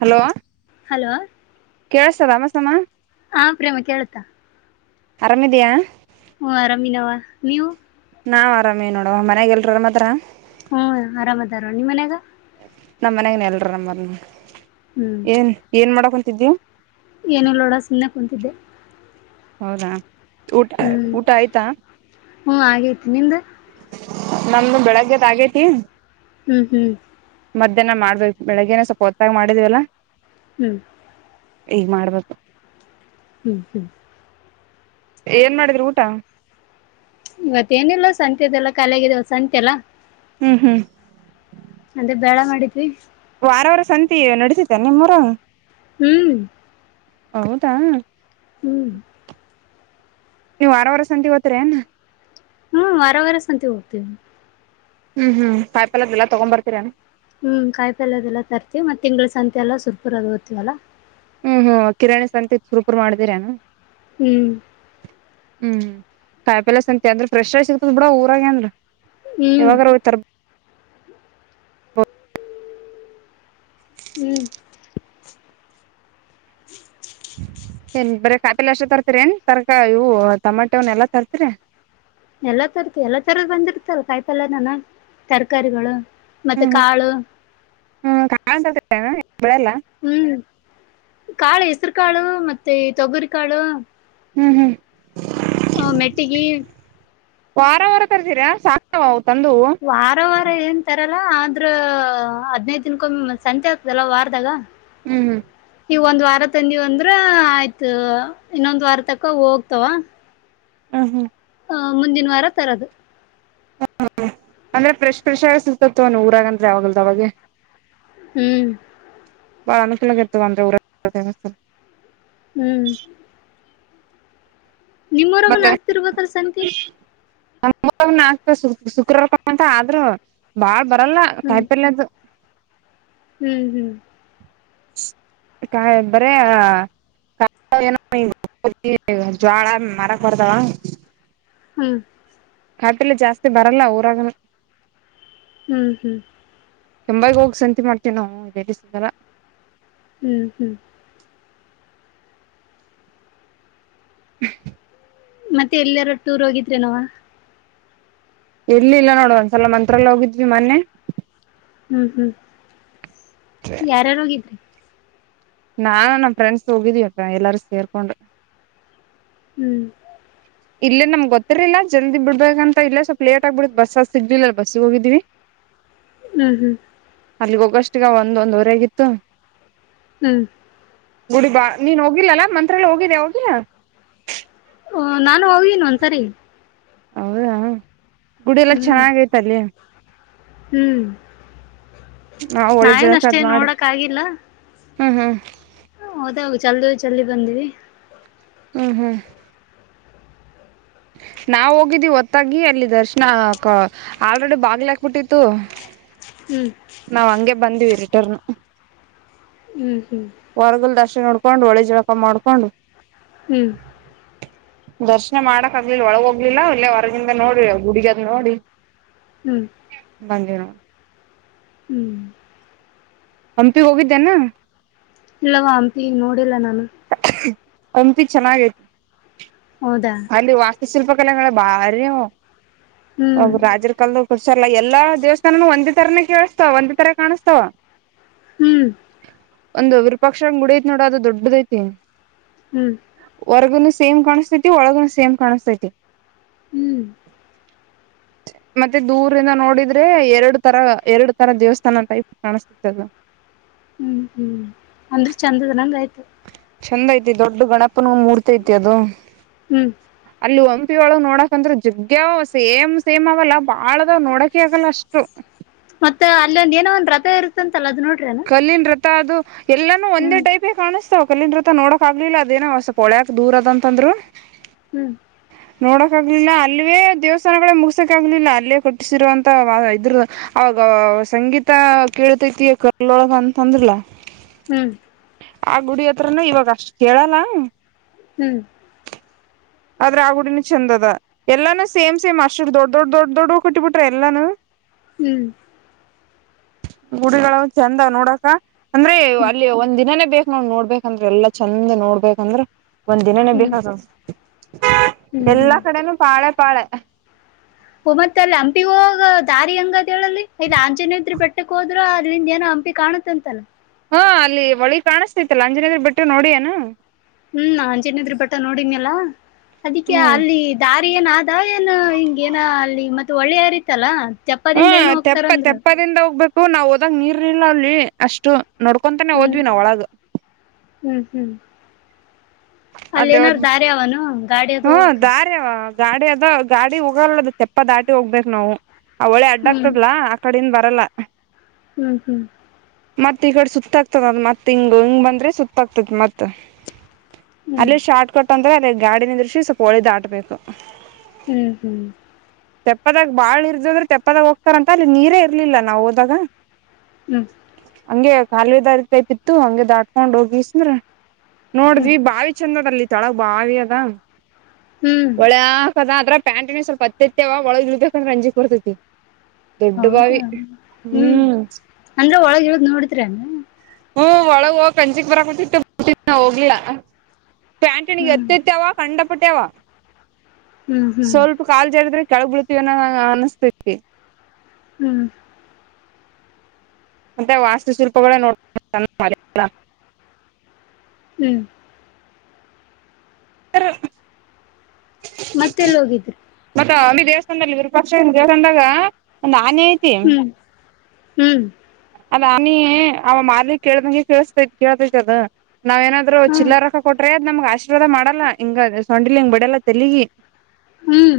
Hello hello ಕೇಳತ ರಾಮಸಾಮ ಹಾ ಪ್ರೇಮ ಕೇಳ್ತಾ ಆರಾಮಿದಿಯಾ ಹ ಅರಾಮಿನವ ನೀವು ನಾವ್ ಆರಾಮೇ ನೋಡವ ಮನ್ಯಾಗ ಎಲ್ರರ್ ಆರಾಮ್ ಅದಾರ ಹ್ಮ್ ಆರಾಮದಾರ ನಿಮ್ಮ ಮನ್ಯಾಗ ನಮ್ಮ್ ಮನ್ಾಗನೆ ಎಲ್ರ ನಮ್ಮ ಹ್ಞೂ ಏನ್ ಏನ್ ಮಾಡಕೊಂತಿದೀವು ಏನು ನೋಡ ಸುಮ್ಮನೆ ಕುಂತಿದ್ದೆ ಹೌದಾ ಊಟ ಹ್ಞೂ ಊಟ ಆಯ್ತಾ ಹ್ಞೂ ಆಗೈತಿ ನಿಂದು ನಮ್ದು ಬೆಳಗ್ಗೆದ ಆಗೇತಿ ಹ್ಮ್ ಹ್ಮ್ ಮಧ್ಯಾಹ್ನ ಮಾಡ್ಬೇಕು ಬೆಳಿಗ್ಗೆನ ಸ್ವಲ್ಪ ಹೊತ್ತಾಗಿ ಮಾಡಿದೀವಲ್ಲ ಹ್ಮ್ ಈಗ್ ಮಾಡ್ಬೇಕು ಹ್ಮ್ ಹ್ಮ್ ಏನ್ ಮಾಡಿದ್ರರು ಊಟ ಇವತ್ತೇಏನಿಲ್ಲ ಸಂತೆದೆಲ್ಲ ಕಾಲಗಿದ ಸಂತೆ ಎಲ್ಲಾ ಹ್ಮ್ ಹ್ಮ್ ಬಳ ಮಾಡಿದ್ವಿ ವಾರವಾರ ಸಂತ ನಡಸಿತ ನಿಮ್ಮೂರಗ ಹ್ಮ್ ಹೌದಾ ಹ್ಮ್ ನೀವು ವಾರವಾರ ಸಂತಿಗೆ ಹೋತರನ್ ಹ್ಮ್ ವಾರ ವರ ಸಂತೆಗೆ ಹೋಗುತಿವಿ ಹ್ಮ್ ಹ್ಮ್ ಪಾಯಪಲ್ಲಲ್ಲ ತಗೊಂಡೊ ಬರ್ತೀರ ಹ್ಮ್ ಕಾಯಿ ಪಲ್ಯ ಅದೆಲ್ಲ ತರ್ತಿೀವಿ ಮತ್ತೆ ತಿಂಗಳ ಸಂತೆ ಎಲ್ಲಾ ಸುರ್ಪುರ ಅದು ಓದ್ತವಲ್ಲಾ ಹ್ಮ್ ಹ್ಮ್ ಕಿರರಣಾಣಿ ಸಂತೆ ಸುರುೂಪುರ್ ಮಾಡಿದಿರನು ಹ್ಮ್ ಹ್ಮ್ ಕಾಯಿ ಪಿಲಸ್ಂತೆ ಅಂದ್ರೆ ಫ್ರೆಶ್ ಆ ಸಿಗ್ತದ ಬಿಡ ಊರಾಗ ಅಂದ್ರ ಹ್ಞೂ ಯಾವಾಗ ರೋೋಗ್ತಾರ ಹ ಹ್ಮ್ ಏನ್ ಬರ ಕಾಯಪಲಿ ಅಷ್ಟ ತರ್ತಿೀರಿ ಏನ್ ತರಕ ಇವು ಟಮಾಟೆ ಅವ್ನ್ ಎಲ್ಲಾ ತರ್ತೀರಿ ಎಲ್ಲಾ ತರದ ಎಲ್ಲಾ ತರದ ಬಂದಿರ್ತಲ್ಲ ಕಾಯಿ ಪಲ್ಯನನ ತರಕಾರಿಗಳು ಮತ್ತೆ ಹ್ಮ್ ಹ್ಮ್ ಕಾಳು ಹ್ಮ್ ಕಾಳನ್ ತರ್ತೀರೇನ ಬೆಳೆಲ್ಲ ಹ್ಮ್ ಕಾಳು ಹೆಸರು ಕಾಳು ಮತ್ತೆ ಈ ತೊಗುರಿಕಾಳು ಹ್ಮ್ ಹ್ಮ್ ಹ ಮೆಟ್ಟಿಗೆ ವಾರ ವಾರ ಕರ್ತೀರ ಸಾಕ ವಾರ ವಾರ ಏನ್ ತರ ಅಲ್ಲ ಆದ್ರ ಹದ್ದ್ ದಿನಕೊ ಸಂತೆ ಆಗ್ತದಲ್ಲ ವಾರದಾಗ ಹ್ಮ್ ಹ್ಮ್ ನೀವ ಒಂದ್ ವಾರ ತಂದಿವ ಅಂದ್ರ ಆಯ್ತು ಇನ್ನೊಂದ್ ವಾರ ತಕ್ಕ ಹೋಗ್ತಾವ ಹ್ಮ ಹ್ಮ್ ಹ ಮುಂದಿನ ವಾರ ತರದು ಹ ಅಂದ್ರ ಫ್ರೆಶ್ಫ್ರೆಶ ಆಗ ಸಿಗ್ತತ್ವ ನೀ ಊರಾಗಂದ್ರೆ ಅವಲ್ದ ಅವಾಗೆ ಹ್ಮ್ ಬಾನಸಲ ಕೆತ್ತುುವಂದ್ರೆ ಉಊರ ಹ್ಮ್ ನಿಮ್ಮ್ವರಗನ್ ಆಗ್ತಿರ್ಬೇಕಲ್ ಸಂಖೆ ನ ಶುಕ್ರವಾರ್ಕಂತ ಆದ್ರರು ಬಾಳ್ ಬರ್ ಇಲ್ಲ ಹ್ಮ್ ತಾಯಪರಯದು ಹ್ಮ್ ಹ್ಮ್ ಕಾಯ್ದ್ರ ಏನ ಜ್ಳ ಮರಕ್ ಕೊಡದಾವ ಹ್ಮ್ ಕಾಪಲೆ ಜಾಸ್ತಿ ಬರಲ್ಲ ಊರಾಗನ ಹ್ಮ್ ಹ್ಮ್ ಕೆಂಬಾಗಿ ಹೋಗ್ ಸಂತಿ ಮಾಡ್ತೇವಿ ನಾವು ಇಸ್ದಲ್ಲ ಹ್ಮ್ ಹ್ಮ್ ಹಾ ಮತ್ತೆ ಎಲ್ಲಾರೋ ಟೂರ್ ಹೋಗಿದ್ರೆನವ ಎಲ್ಲಿಲ್ಲ ನೋಡ ಒಂದ್ಸಲ ಮಂತ್ರಲ್ಲ ಹೋಗಿದ್ವಿ ಮೊನ್ನೆ ಹ್ಮ್ ಹ್ಮ್ ಯಾರಾರೋಗಿದ್ರಿ ನಾ ನಮ ಫ್ರೆಂಡ್ಸ್ ಹೋಗಿದೀಯಪ್ಪ ಎಲ್ಲಾರು ಸೇರ್ಕೊಂಡು ಹ್ಮ್ ಇಲ್ಲೇ ನಮ್ ಗೊತ್ತರ್ಿಲ್ಲ ಜಲ್ದಿ ಬಿಡ್ಬೇಕಂತ ಇಲ್ಲ ಸ್ವಲ್ಪ ಲೇಟ್ ಆಗ್ಬಡು ಬಸ್ಸ ಸಿಗ್ಲಿಲ್ಲಲ್ ಬಸ್ಸಿಗೆ ಹೋಗಿದೀವಿ ಹಾ ಹ್ಮ್ ಹ್ಮ್ ಅಲ್ಲಿಗ್ ಹೋಗಷ್ಟಗ ಒಂದ ಒಂದುವರೆ ಆಗಿತ್ತು ಹ್ಮ್ ಗುಡಿ ಬಾ ನೀನ್ ಹೋಗಿಲ್ಲಲ್ಲಾ ಮಂತ್ರಲ್ಲ ಹೋಗಿದ್ದೆ ಅವಾಗ ಹ ನಾನು ಹನ್ ಒಂದ್ಸರಿ ಹೌದಾ ಗುಡಿ ಎಲ್ಲಾ ಹ್ಮ್ ಚೆನ್ನಾಗ ಐತಲ್ಲಿ ಹ್ಮ್ ನಾವು ಹೋಳಿ ನಾವೇನ್ ಅಷ್ಟೇ ನೋಡಕ್ ಆಗಿಲ್ಲ ಹಾ ಹಾ ಮತ್ತೋಗ ಚಲ್ ಚಲ್ಲಿ ಬಂದೀವಿ ಹ್ಮ ಹ್ಮ ಹ ನಾವ ಹೋಗಿದ್ದೀ ಹೊತ್ತಾಗಿ ಅಲ್ಲಿ ದರ್ಶನ ಆಲ್ರೆಡಿ ಬಾಗ್ಲ ಹಾಕ್ಬಿಟ್ಟಿತ್ತು ಹ್ಮ್ ನಾವವು ಹಂಗೆ ಬಂದಿವವಿ ರಿಟರ್ನ್ ಹ್ಮ್ ಹ್ಮ್ ಹೊರ್ಗಲ್ ದರ್ಶ ನೋಡ್ಕೊಂಡು ಹೊಳಿ ಜಳಪ ಮಾಡ್ಕೊಂಡು ಹ್ಮ್ ದರ್ಶನ ಮಾಡಕ್ ಆಗ್ಲಿಲ್ಲ ಒಳಗೋಗ್ಲಿಲ್ಲ ಇಲ್ಲೇ ಹೊರಗಿಂದ ನೋಡ್ರ ಗುಡಗದ ನೋಡಿ ಹ್ಮ್ ಬನ ಹ್ಮ್ ಹಂಪಿ ಹೋಗಿದ್ದೇನಾ. ಇಲ್ಲವಾ ಅಂಪಿ ನೋಡಿಲ್ಲ ನಾನು. ಹ್ಮ್ಮ್ ಹಂಪಿ ಚನಾಗೆತಿ. ಹೌದಾ. ಶಿಲ್ಪಕಲೆಗಳ ಬಾರಿ ಅವ ಹ್ಮ್ ಅವು ರಾಜರ್ ಕಲ್ದಾವ್. ಕುಡ್ಸರ್ಲ್ಲಾ ಎಲ್ಲಾ ದೇವಸ್ಥಾನನು ಒಂದೇ ತರನೆ ಕೇಳುಸ್ತಾವ್ ಒಂದೆ ತರ ಕಾಣುಸ್ತಾವ. ಹ್ಮ್. ಒಂದ್ ವಿರಪಕ್ಷನ್ ಗುಡಿ ಐತ್ ನೋಡ ಅದು ದೊಡ್ಡುದೈತಿ ಹ್ಮ್ ಹೊರ್ಗುನು ಸೇಮ್ ಕಾಣಸ್ತತ್. ಒಳಗುನು ಸೇಮ್ ಕಾಣುಸ್ತಾತಿ. ಹ್ಮ್. [inaudible] ಮತ್ತೆ ದುರ್ದಿಂದ ನೋಡಿದ್ರೆ ಎರಡು ತರ ಎರಡು ತರ ದೇವಸ್ಥಾನ ಅಂತ ಐತ್ ಕಾಣುಸ್ತಾಯ್ತ್ ಅದು. ಹ್ಮ್ ಹ್ಮ ಅಂದ್ರೆ ಚಂದನಂಗ್ ಆಯ್ತು. ಚಂದೈತಿ ದೊಡ್ದು ಗಣಪನ ಮೂರ್ತಿ ಐತಿ ಅದು ಹ್ಮ್ ಅಲ್ಲಿ ಒನ್. ಹಂಪಿ ಒಳಗ್ ನೋಡಕೊಂತ್ರು ಜಗ್ಯದವ್ ಸೇಮ್ ಸೇಮ್ ಅವಲ. ಬಾಳದಾವ್ ನೋಡಕೆ ಆಗಲ್ಲ ಅಷ್ಟು. ಥೇರುತಂತಲಾ ಅದು ನೋಡ್ರೇನು. ಕಲ್ಲಿನ್ ರಥ ಅದು ಎಲ್ಲಾನೂ ಒಂದೇ ಟೈಫೆ ಕಾಣುಸ್. ತೋ ಕಲ್ಲಿನ್ ರತ ನೋಡಕಗ್ಲಿಲ್ ಅದೇನೊ ಸೋಲ್ಪ್ ಹೋಳಿ ಹತ್ರ್ ದೂರದಂತಂದ್ರು. ಹ್ಮ್. ನೋಡಕಗ್ಲಿಲ್ಲ ಅಲ್ವೇ. ದೇವಸ್ಥಾನಗಳೇ ಮುಗ್ಸಕಾಗ್ಲಿಲ್ಲ ಅಲ್ಲೇ ಕೂಟ್ಸಿರುವಂತ ಅವ್ಯವ ಇದ್ರೂ ಅವಾಗ ಸಂಗೀತ. [unintelligible] ತೈತಿ ಕಲೋಳಗ್ ಅಂತಂದ್ರಲ್ಲ. ಹ್ಮ್. ಆ ಗುಡಿ ಹತ್ರನೆ ಇವಗಷ್ಟ್ ಕೇಳಲ್. ಹ್ಮ್. ಆದ್ರ ಆ ಗುಡಿನು ಚೆಂದದ ಎಲ್ಲಾನು ಸೇಮ್ ಸೇಮ್ ಅಷ್ಟಾಷ್ಟ್ ದೊಡ್ ದೊಡ್ ದೊಡ್ ದೊಡ್ಡವ್ ಕಟ್ಟಿಬಿಟ್ರ ಎಲ್ಲಾನು. ಹ್ಮ್. ಗುಡಿ ಒಳಗ ಚಂದದ್ ನೋಡಕ ಅಂದ್ರೆ ಹ್ಮ್ ಅಲ್ಲಿ ಒಂದ್ ದಿನಾನೇ ಬೇಕ್. ನಾವ್ ನೋಡ್ಬೇಕಂದ್ರೆ ಎಲ್ಲಾ ಚಂದ ನೋಡ್ಬೇಕಂದ್ರ ಒಂದ್ ದಿನನೇ ಹ್ಮ್ ಬೇಕಾತದ. ಹ್ಮ್ ಎಲ್ಲಾ ಹ್ಮ್ ಕಡೆನೂ ಪಾಳೆ ಪಾಳೆ. ಹೊ ಮತ್ ಅಲ್ಲಿ ಹಂಪಿ ಗೊಗೋ ದಾರಿ ಹೆಂಗದೆಳಲ್ಲಿ ಇಲ್ ಆಂಜೀನಾದ್ರಿ ಬಿಟ್ಟುಕೊಗದು. ಅದ್ರಿಂದೇನೋ ಹಂಪಿ ಕಾಣುತ್ತಾಂತಲ. ಹ್ಮ್ಮ್ ಅಲ್ಲಿ ವಳಿ ಕಾಣುಸ್ತೈತಲ ಆಂಜಿನಾದ್ರಿ ಬಿಟ್ಟ ನೋಡಿಯೆನು. ಹ್ಮ್ ಆಂಜಿನಾದ್ರಿ ಭಟ್ಟ ನೋಡಿನೇಲ ಅದಿಕೆ ಹ್ಮ್ ಅಲ್ಲಿ ದಾರಿ. ಏನಾದ ಏನು ಹಿಂಗೇನ ಅಲ್ಲಿ ಮತ್ ಒಳ್ಳೆ ಏರಿತಲ್ಲ. ಹ್ಮ ತೆಪ್ಪ ತಪ್ಪದಿಂದ ಹೋಗ್ಬೇಕು ನಾವ್ ಹೋದಾಗ್ ನೀರ್ ಇರ್ಲಿಲಲ್ಲಿ ಅಷ್ಟು. ನೋಡ್ಕೊಂತಾನೇ ಹ್ಮ್ ಹೋದ್ವಿ ನಾವ್ ಒಳಗ. ಹ್ಮ್ ಹ್ಮ್ ಅಲ್ಲಿ ಅಲೆಗ್ ಏನಾರ ದಾರಿ ಅವನು ಗಾಡಿ ಅದು ಹ್ಮ ಹೋಗಕ ದರ್ಯಾಗ್. ಗಾಡಿ ಅದ ಗಾಡಿ ಹೋಗಲ್ಲದು ತೆಪ್ಪ ದಾಟಿ ಹೋಗ್ಬೇಕ್ ನಾವು ಆ ಒಳೆ ಹ್ಮ್ ಅಡಗ್ತದಲ್ಲ ಆಕಡಿಂದ. ಬಲ್ಲ. ಹ್ಮ್ ಹ್ಮ್. ಮತ್ ಈಕಡೆ ಸುತ್ತಗ್ತದ ಅದ ಮತ್ ಹಿಂಗ ಹಿಂಗ್ ಬಂದ್ರೆ ಸುತ್ತಾಕ್ತಾತ್ ಮತ. ಹ್ಮ್ ಅಲ್ಲಿ ಶಾಟ್ಕಟ್ ಅಂದ್ರೆ ಅಲ್ಲಿ ಗಾಡಿನಿದ್ರುಶಿ ಸ್ವಲ್ಪ ಹೊಳಿ ದಟ್ಬೇಕು. ಹ್ಮ್ ಹ್ಮ್. ತೆಪ್ಪದಾಗ ಬಾಳ್ ಇರ್ಜದರ್ ತೆಪ್ಪದಾಗ ಹೋಗ್ತಾರಂತ ಅಲ್ಲಿ ನೀರೇ ಇರ್ಲಿಲ್ಲ ನಾವ್ ಹೋದಾಗ. ಹ್ಮ್. ಹಂಗೆ ಕಾಲಿ ದಾರಿದ್ ಪೆಪಿತ್ತು ಹಂಗೆ ದಾಟ್ಕೊಂಡ್ ಹೋಗಿಸ್ಮ್ರ ಹ್ಮ್ ನೋಡುದ್ವಿ ಬಾವಿ ಚಂದದಲ್ಲಿ. ತೇಳಗ್ ಬಾವಿ ಅದ ಹ್ಮ್ ಹೊಳೆ ಹಕ್. ಬರೆ ಪ್ಯಾಂಟಿಗೆ ಸ್ವಲ್ಪ ಹತ್ತತ್ಯವ ಒಳಗ್ ಇಳಿಬೇಕಂದ್ರೆ ಹಂಜಿಕ್ ಬರತೈತಿ. ಹೌದಾ ಹ್ಮ್ ಅಂದ್ರ ಒಳಗ ಇ್ದ್ ನೋಡಿದ್ರ ಅಲ್ಲ ಹ್ಮ್ ಒಳಗ ಹೋಗ ಕಂಜಚಿಕ್ ಬರಕ್ಟ್ಟಿಟ್ಟಟ್ಟ ಹೋಗ್ಲ ಪ್ಯಾಂಟನಿಿಗೆ ಹ್ಮ್ ಎತ್ತತ್ತವ ಕಂಡ ಪಟ್ಟಾವ ಹ್ಮ್ ಹ್ಮ್ ಸ್ವಲ್ಪ ಕಾಲ್ ಜರದ್ರೆ ಕಳ್ ಬಿಿಡ್ತೀವನ್ನ ನ ಅನಸ್ತತಿ ಹ್ಮ್ ಮತ್ತೆ ವಾಸ್ತು ಶಿಲ್ಪಗಳೇ ನೋಡ್ ಹ್ಮ್ ಹ ಮತ್ತೆಲ್ಲಿ ಹೋಗಿದ್ರರು ಮತ್ತ ದೇವಸ್ಥಾನದಲ್ಲಿ ವಿರಪಕ್ಷ ದೇವಸ್ಥಾನದಾಗ ಅನತಿ ಹ್ಮ್ ಹ್ಮ್ ಅದಾನ ಅವ ಮಾರ್ಲಿಕ್ ಕೇಳ್ದಂಗೆ ಕೇಸ್ತೈತ್ ಕೇಳ್ತೈತಿ ಅದ ನಾವ್ ಏನಾದ್ರು ಹ್ಮ್ ಚಿಲ್ಲ ರೊಕ್ಕ ಕೊಟ್ರೆ ಅದ್ ನಮ್ಗ್ ಆಶೀರ್ವಾದ ಮಾಡಲ್ಲಾ ಹಿಂಗ ಅ ಸೊಂಡಿಲ್ ಹಿಂಗ್ ಬಿಡಲ್ಲೆಲಿಗಿ ಹ್ಮ್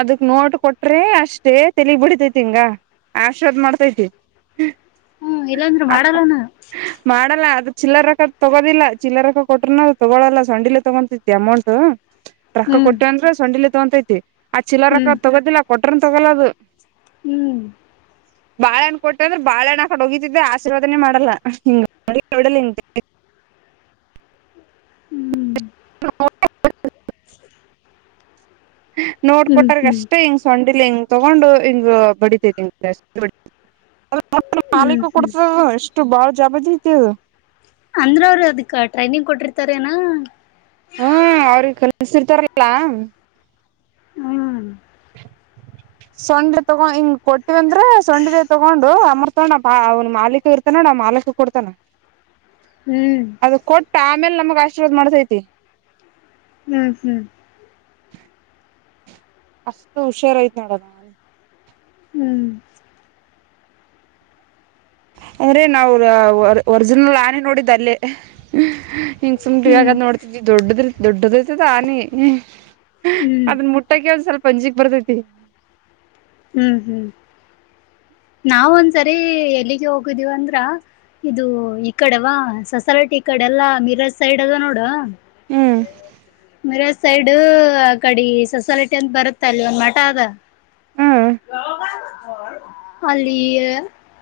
ಅದಕ್ ನೋಟ್ ಕೊಟ್ರೆ ಅಷ್ಟೇ ತಲಿಗ್ ಬಿಡ್ತೈತಿಂಗ ಆಶರ್ವಾದ್ ಮಾಡ್ತೈತಿ ಹ್ಮ ಇಲ್ಲಾಂದ್ರರು ಮಾಡಲ್ಲಾನ ಚಿಲ್ಲರ ರಕ್ಕ ತಗೋದಿಲ್ಲ ಚಿಲ್ಲರ ರೊ ಕೊಟ್ರರುನ ತಗೊಳಲ್ಲ ಸಂಡಿಲೇ ತಗೊತೈತಿ ಅಮೌಂಟ್ ರೊಕ್ಕ ಹ್ಮ್ ಕೊಟ್ಟೇ ಅಂದ್ರೆ ಸೊಂಡಿಲಿ ತಗೊಂತೈತಿ ಆ ಚೀಲ ರೊಕ್ಕ ಹ್ಮ್ ತೊಗೋದಿಲ್ಲ ಕೊಟ್ರನ್ ತಗೊಲ್ಲ ಅದು ಹ್ಮ್ ಬಾಳಹಣ್ಣ ಕೊಟ್ಟ ಅಂದ್ರೆ ಬಾಳಹಣ್ಣ ಆ ಕಡೆ ಹೋಗಿತಿದ್ದೆ ಆಶೀರ್ವಾದನೇ ಮಾಡಲ್ಲಾ ಹಂಗಡ ಹ [inaudible] ಹ್ಮ್ ನೋಡ್ಕೊಟರ್ಗ ಹ್ಮ್ ಅಷ್ಟೇ ಹೆಿಂಗ್ ಸೊಂಡಿಲ್ ಹೆಂಗ ತಗೊಂಡು ಹಿಂಗ ಬಡಿತತಿ ಮಾಲೀಕ ಹ್ಮ್ ಹ್ಮ್ ಕೊಡ್ತದ ಎಷ್ಟು ಬಾಳ ಜಬ್ದ ತಿದು ಅಂದ್ರ ಅವ್ರ ಅದಕ್ ಟ್ರೈನಿಂಗ್ ಕೊಟ್ಟಿರ್ತಾರ ಏನ ಹ್ಮ್ ಅವ್ರಿಗೆ ಕಲ್ಸರ್ತಾರಲ್ಲ ಹ್ಮ್ ಸೊಂಡೆ ತಗೊಂಡ ಹಿಂಗ್ ಕೊಟ್ಟಿವವಂದ್ರೆ ಸೊಂಡೆ ತಗೊಂಡು ಅಮರ್ ಅವನ್ ಮಾಲೀಕ ಇರ್ತಾನ ನಾ ಮಾಲಕ ಕೊಡ್ತಾನ ಹ್ಮ್ ಅದು ಕೊಟ್ಟ ಆಮೇಲೆ ನಮಗ್ ಆಶೀರ್ವಾದ್ ಮಾಡ್ತೈತಿ ಹ್ಮ್ ಹ್ಮ್ ಅಷ್ಟು ಹುಷಾರ ಯ್ತ ನೋಡ ನಿ ಹ್ಮ್ ಅಂದ್ರೆ ನಾವು ಒರಿಜಿನಲ್ ಆನೆ ನೋಡಿದ ಅಲ್ಲೇ ಹಿಂಗ್ ಸುಮ್ು ಇವಾಗ್ ಹ್ಮ್ ನೋಡ್ತಿದ ದೊಡ್ಡದ ದೊಡ್ಡದ್ರ್ತದಾನಿ ಹ್ಮ್ ಅದನ್ ಮುಟ್ಟಕ ಒಂದ್ಸವಲ್ಪ ಅಂಜಿಕ್ ಬರ್ತೈತಿ ಹ್ಮ್ ಹ್ಮ್ ನಾವ ಒಂದ್ಸರಿ ಎಲ್ಲಿಗೆ ಹೋಗಿದ್ದೀವ ಅಂದ್ರ ಇದು ಈ ಕಡೆವಾ ಸೊಸಾಲಟಿ ಈ ಕಡೆ ಎಲ್ಲಾ ಮೀರಾಜ್ ಸೈಡ್ ಅದ ನೋಡ ಹ್ಮ್ ಸೈಡ್ ಆ ಕಡೆ ಸೊಸೈಟಿ ಅಂತ ಬರುತ್ತ ಅಲ್ಲಿ ಒಂದ್ ಮಠ ಆದ ಅಲ್ಲಿ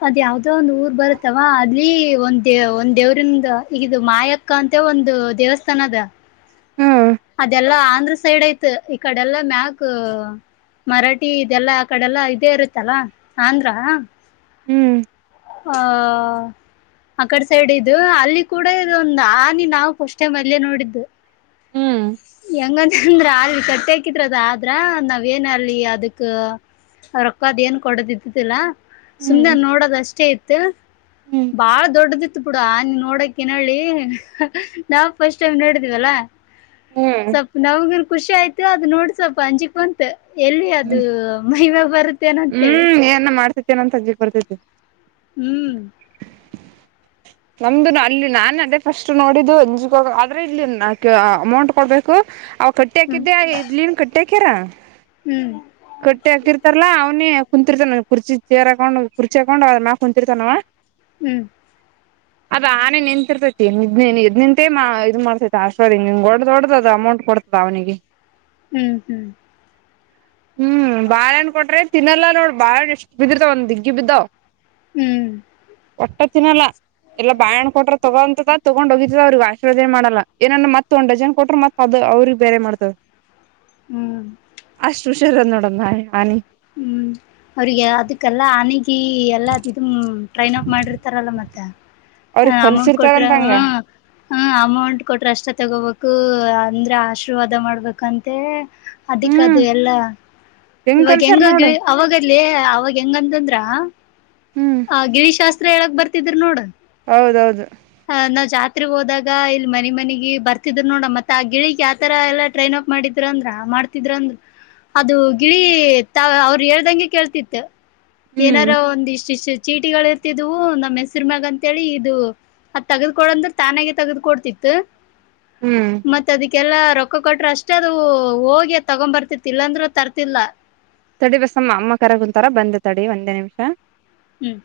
ಅದ್ ಯಾವ್ದೋ ಒಂದ್ ಊರ್ ಬರುತ್ತಾವ ಅಲ್ಲಿ ಒಂದೇವ ಒಂದ್ ದೇವ್ರಂದ ಈಗದು ಮಾಯಕ್ಕ ಅಂತ ಒಂದು ದೇವಸ್ಥಾನ ಅದ ಹ್ಞೂ ಅಂದ್ರ ಸೈಡ್ ಐತ ಈ ಕಡೆಲ್ಲಾ ಮ್ಯಕ್ ಮರಾಠಿ ಇದೆಲ್ಲಾ ಆ ಕಡೆಲ್ಲಾ ಇದೇ ಇರುತ್ತಲ್ಲ ಆಂಧ್ರ ಹ್ಞೂ ಹ ಆಕಡ್ ಸೈಡ್ ಇು ಅಲ್ಲಿ ಕೂಡ ಇದೊಂದು ಆನಿ ನಾವು ಫಸ್ಟೆ ಮ ಅಲ್ಲೇ ನೋಡಿದ್ದು ಹ್ಮ್ ಹೆಂಗಂತಂದ್ರ ಅಲ್ಲಿ ಕಟ್ಟಿಕಿದ್ರದ ಆದ್ರ ನಾವ ಏನ ಅಲಿ ಅದಕ್ಕ ರೊಕ್ಕ ಅದ್ ಏನ್ ಕೊಡದ ಇದ್ದತಿಿಲ್ಲಾ ಹ್ಞೂ ಸುಮ್ಮನೆ ನೋಡೋದ ಅಷ್ಟೇ ಇತ್ತು ಹ್ಞೂ ಬಾಳ ದೊಡ್ಡದಿ ಬಿುಡ ಆನ್ ನೋಡಕ ನೋ ಹೇಳಿ ನಾವ್ ಫಸ್ಟ್ ಟೈಮ್ ನೋಡಿದೀವಲ್ಲ ಹ್ಞೂ ಸ್ವಲ್ಪ ನಮಗನ್ ಖುಷಿ ಆಯ್ತು ಅದ ನೋಡಿ ಸ್ವಲ್ಪ ಅಂಜಿಕ್ ಬಂತ ಎಲ್ಲಿ ಅದು ಮೈವ ಬರುತ್ತೆ ಹ್ಮ್ ಏನ ಮಾಡ್ತತಿೇನ ಸಜಕ್ ಬರ್ತೈತಿ ಹ್ಮ್ [inaudible] ನಮ್ದುನು ಅಲ್ಲಿ ನಾನನ್ ಅದೇ ಫಸ್ಟ್ ನೋಡಿದ್ದು ಅಂಜಿಗೋಗ ಆದ್ರೆ ಇಲ್ಲಿ ಅಮೌಂಟ್ ಕೊಡ್ಬೇಕು ಕಟ್ಟಿ ಹ್ಮ್ ಹಾಕಿದ್ದೆ ಇಡ್ಲನ್ ಕಟ್ಟಿ ಹಾಕ್ಯರ ಹ್ಮ್ ಕಟ್ಟಿ ಹಾಕಿರ್ತಾರಲ್ಲಾ ಅವ ನ ಕುಂತಿರ್ತಾನ ಕುರ್ಚಿ ಚೇರ್ಾಕೊಂಡು ಕುರ್ಚಿಾಕೊಂಡ್ ಅದ್ ಕುಂತಿರ್ತಾನವ ಹ್ಮ್ ಅದ ಆನೆೆ ನಿಂತಿರ್ತೈತಿ ಇದ್ ನಿಂತೇ ಇ್ ಮಾಡ್ತೈತಿ ಅರ್ಶಡ್ದ ದೊಡ್ಡದದ ಅಮೌಂಟ್ ಕೊಡ್ತದ ಅವನಿಗೆ ಹ್ಮ್ ಹ್ಮ್ ಹ್ಮ್ ಬಾಳಹಣ್ಣ ಕೊಟ್ರಿ ತಿನ್ನಲ್ಲಾ ನೋಡ್ ಬಾಳಣ್ಣ ಎಷ್ಟ ಬಿದ್ದಿರ್ತಾವ ಒಂದ್ ದಿಗ್ಗಿ ಬಿದ್ದವ್ ಹ್ಮ್ ಒಟ್ಟ ತಿಿನಲ್ಲ ಎಲ್ಲ ಬಾಯಣ್ಣ ಕೊ್ರ ತಗೋೊಂತದ ತಗೊಂಡ ಹೋಗಿದದ ಅವ್ರಿಗೆ ಆಶೀರ್ವಜ ಮಾಡಲ್ಲ ಏನನ್ ಮತ್ತ ಒಂದ್ ಜನ್ ಕೊಟ್ರ ಮತ್ದ ಅವ್ರಿಗೆ ಬೇರೆ ಮಾಡ್ತವ ಹ್ಮ್ ಸುಷಿರನ್ನೋಡ ನಾಯ ಆನಿ ಹ್ಮ್ ಅವರಿಗೆಿಗೆ ಅದಕಲ್ಲ ಅನಗಿ ಎಲ್ಲಾ ಟ್ರೈನ್ ಅಪ್ ಮಾಡಿರ್ತಾರಲ್ಲ ಮತ್ತೆ ಅವ್ರಿಗ್ ಅಮೌಂಟ್ ಕೊಟ್ರ ಕಲ್ಸಿರ್ತಾರಂತಂಗ ಹ ಹ ಅಮೌಂಟ್ ಕೊಟ್ರೆ ಅಷ್ಟ ತಗೋಬೇಕು ಅಂದ್ರೆ ಆಶೀರ್ವಾದ ಮಾಡ್ಬೇಕಂತ ಅದಿಕ್ ಹ್ಮ್ ಅದು ಎಲ್ಲಾ ಹೆಂಗ್ ಇವಾಗ ಕಲ್ಸ್ಯಾರ್ ಹೆಂಗ ನೋಡು ಅವಾಗ ಇಲ್ಲಿ ಅವಾಗ ಹೆಂಗಂತಂದ್ರ ಹ್ಮ್ ಆ ಗಿರಿಶಾಸ್ತ್ರ ಹೇಳಕ್ ಬರ್ತಿದ್ರ ನೋಡ ಹೌದೌದು ಜಾತ್ರೆಗೆ ಹೋದಾಗ ಇಲ್ಲಿ ಮನನೆ ಮನಿಗೆ ಬರ್ತಿದರು ನೋಡ ಮತ್ತತ್ ಆ ಗಿಳಗ್ ಯಾವತರ ಎಲ್ಲಾ ಟ್ರೈನ್ ಅಪ್ ಮಾಡಿದ್ರ ಅಂದ್ರ ಮಾಡ್ತಿದ್ರ ಅಂದ್ರ ಅದು ಗಿಳಿ ಅವರು ಹೇಳ್ದಂಗೆ ಕೇಳ್ತಿತ್ತು ಹ್ಮ್ ಏನಾರೋ ಒಂದ ಇಷ್ಟ ಇಷ್ಟು ಚೀಟಿಗಳು ಇರ್ತಿದವು ನಮ್ಮ ಹೆಸರು ಮ್ಯಾಗ ಅಂತೇಳಿ ಇದು ಅದ್ ತಗದ್ಕೊಡಂದ್ರ ತಾನಾಗ ತಗ್ದ್ಕ ಕೊಡ್ತಿತ್ತು ಹ್ಮ್ ಕ್ಕೆಲ್ಲ ರೊಕ್ಕ ಕೊಟ್ರೆ ಅಷ್ಟೇ ಅದು ಹೋಗಿ ತಗೊ್ ಬರ್ತಿತಿ ಇಲ್ಲಾಂದ್ರರು ತರ್ತಿಲ್ಲ ತಡಿ ಬಸಮ್ಮ ಅಮ್ಮ ಕರ ಕುಂತಾರ ಬಂದ ತಡಿ ಒಂದೇ ನಿಮಿಷ ಹ್ಮ್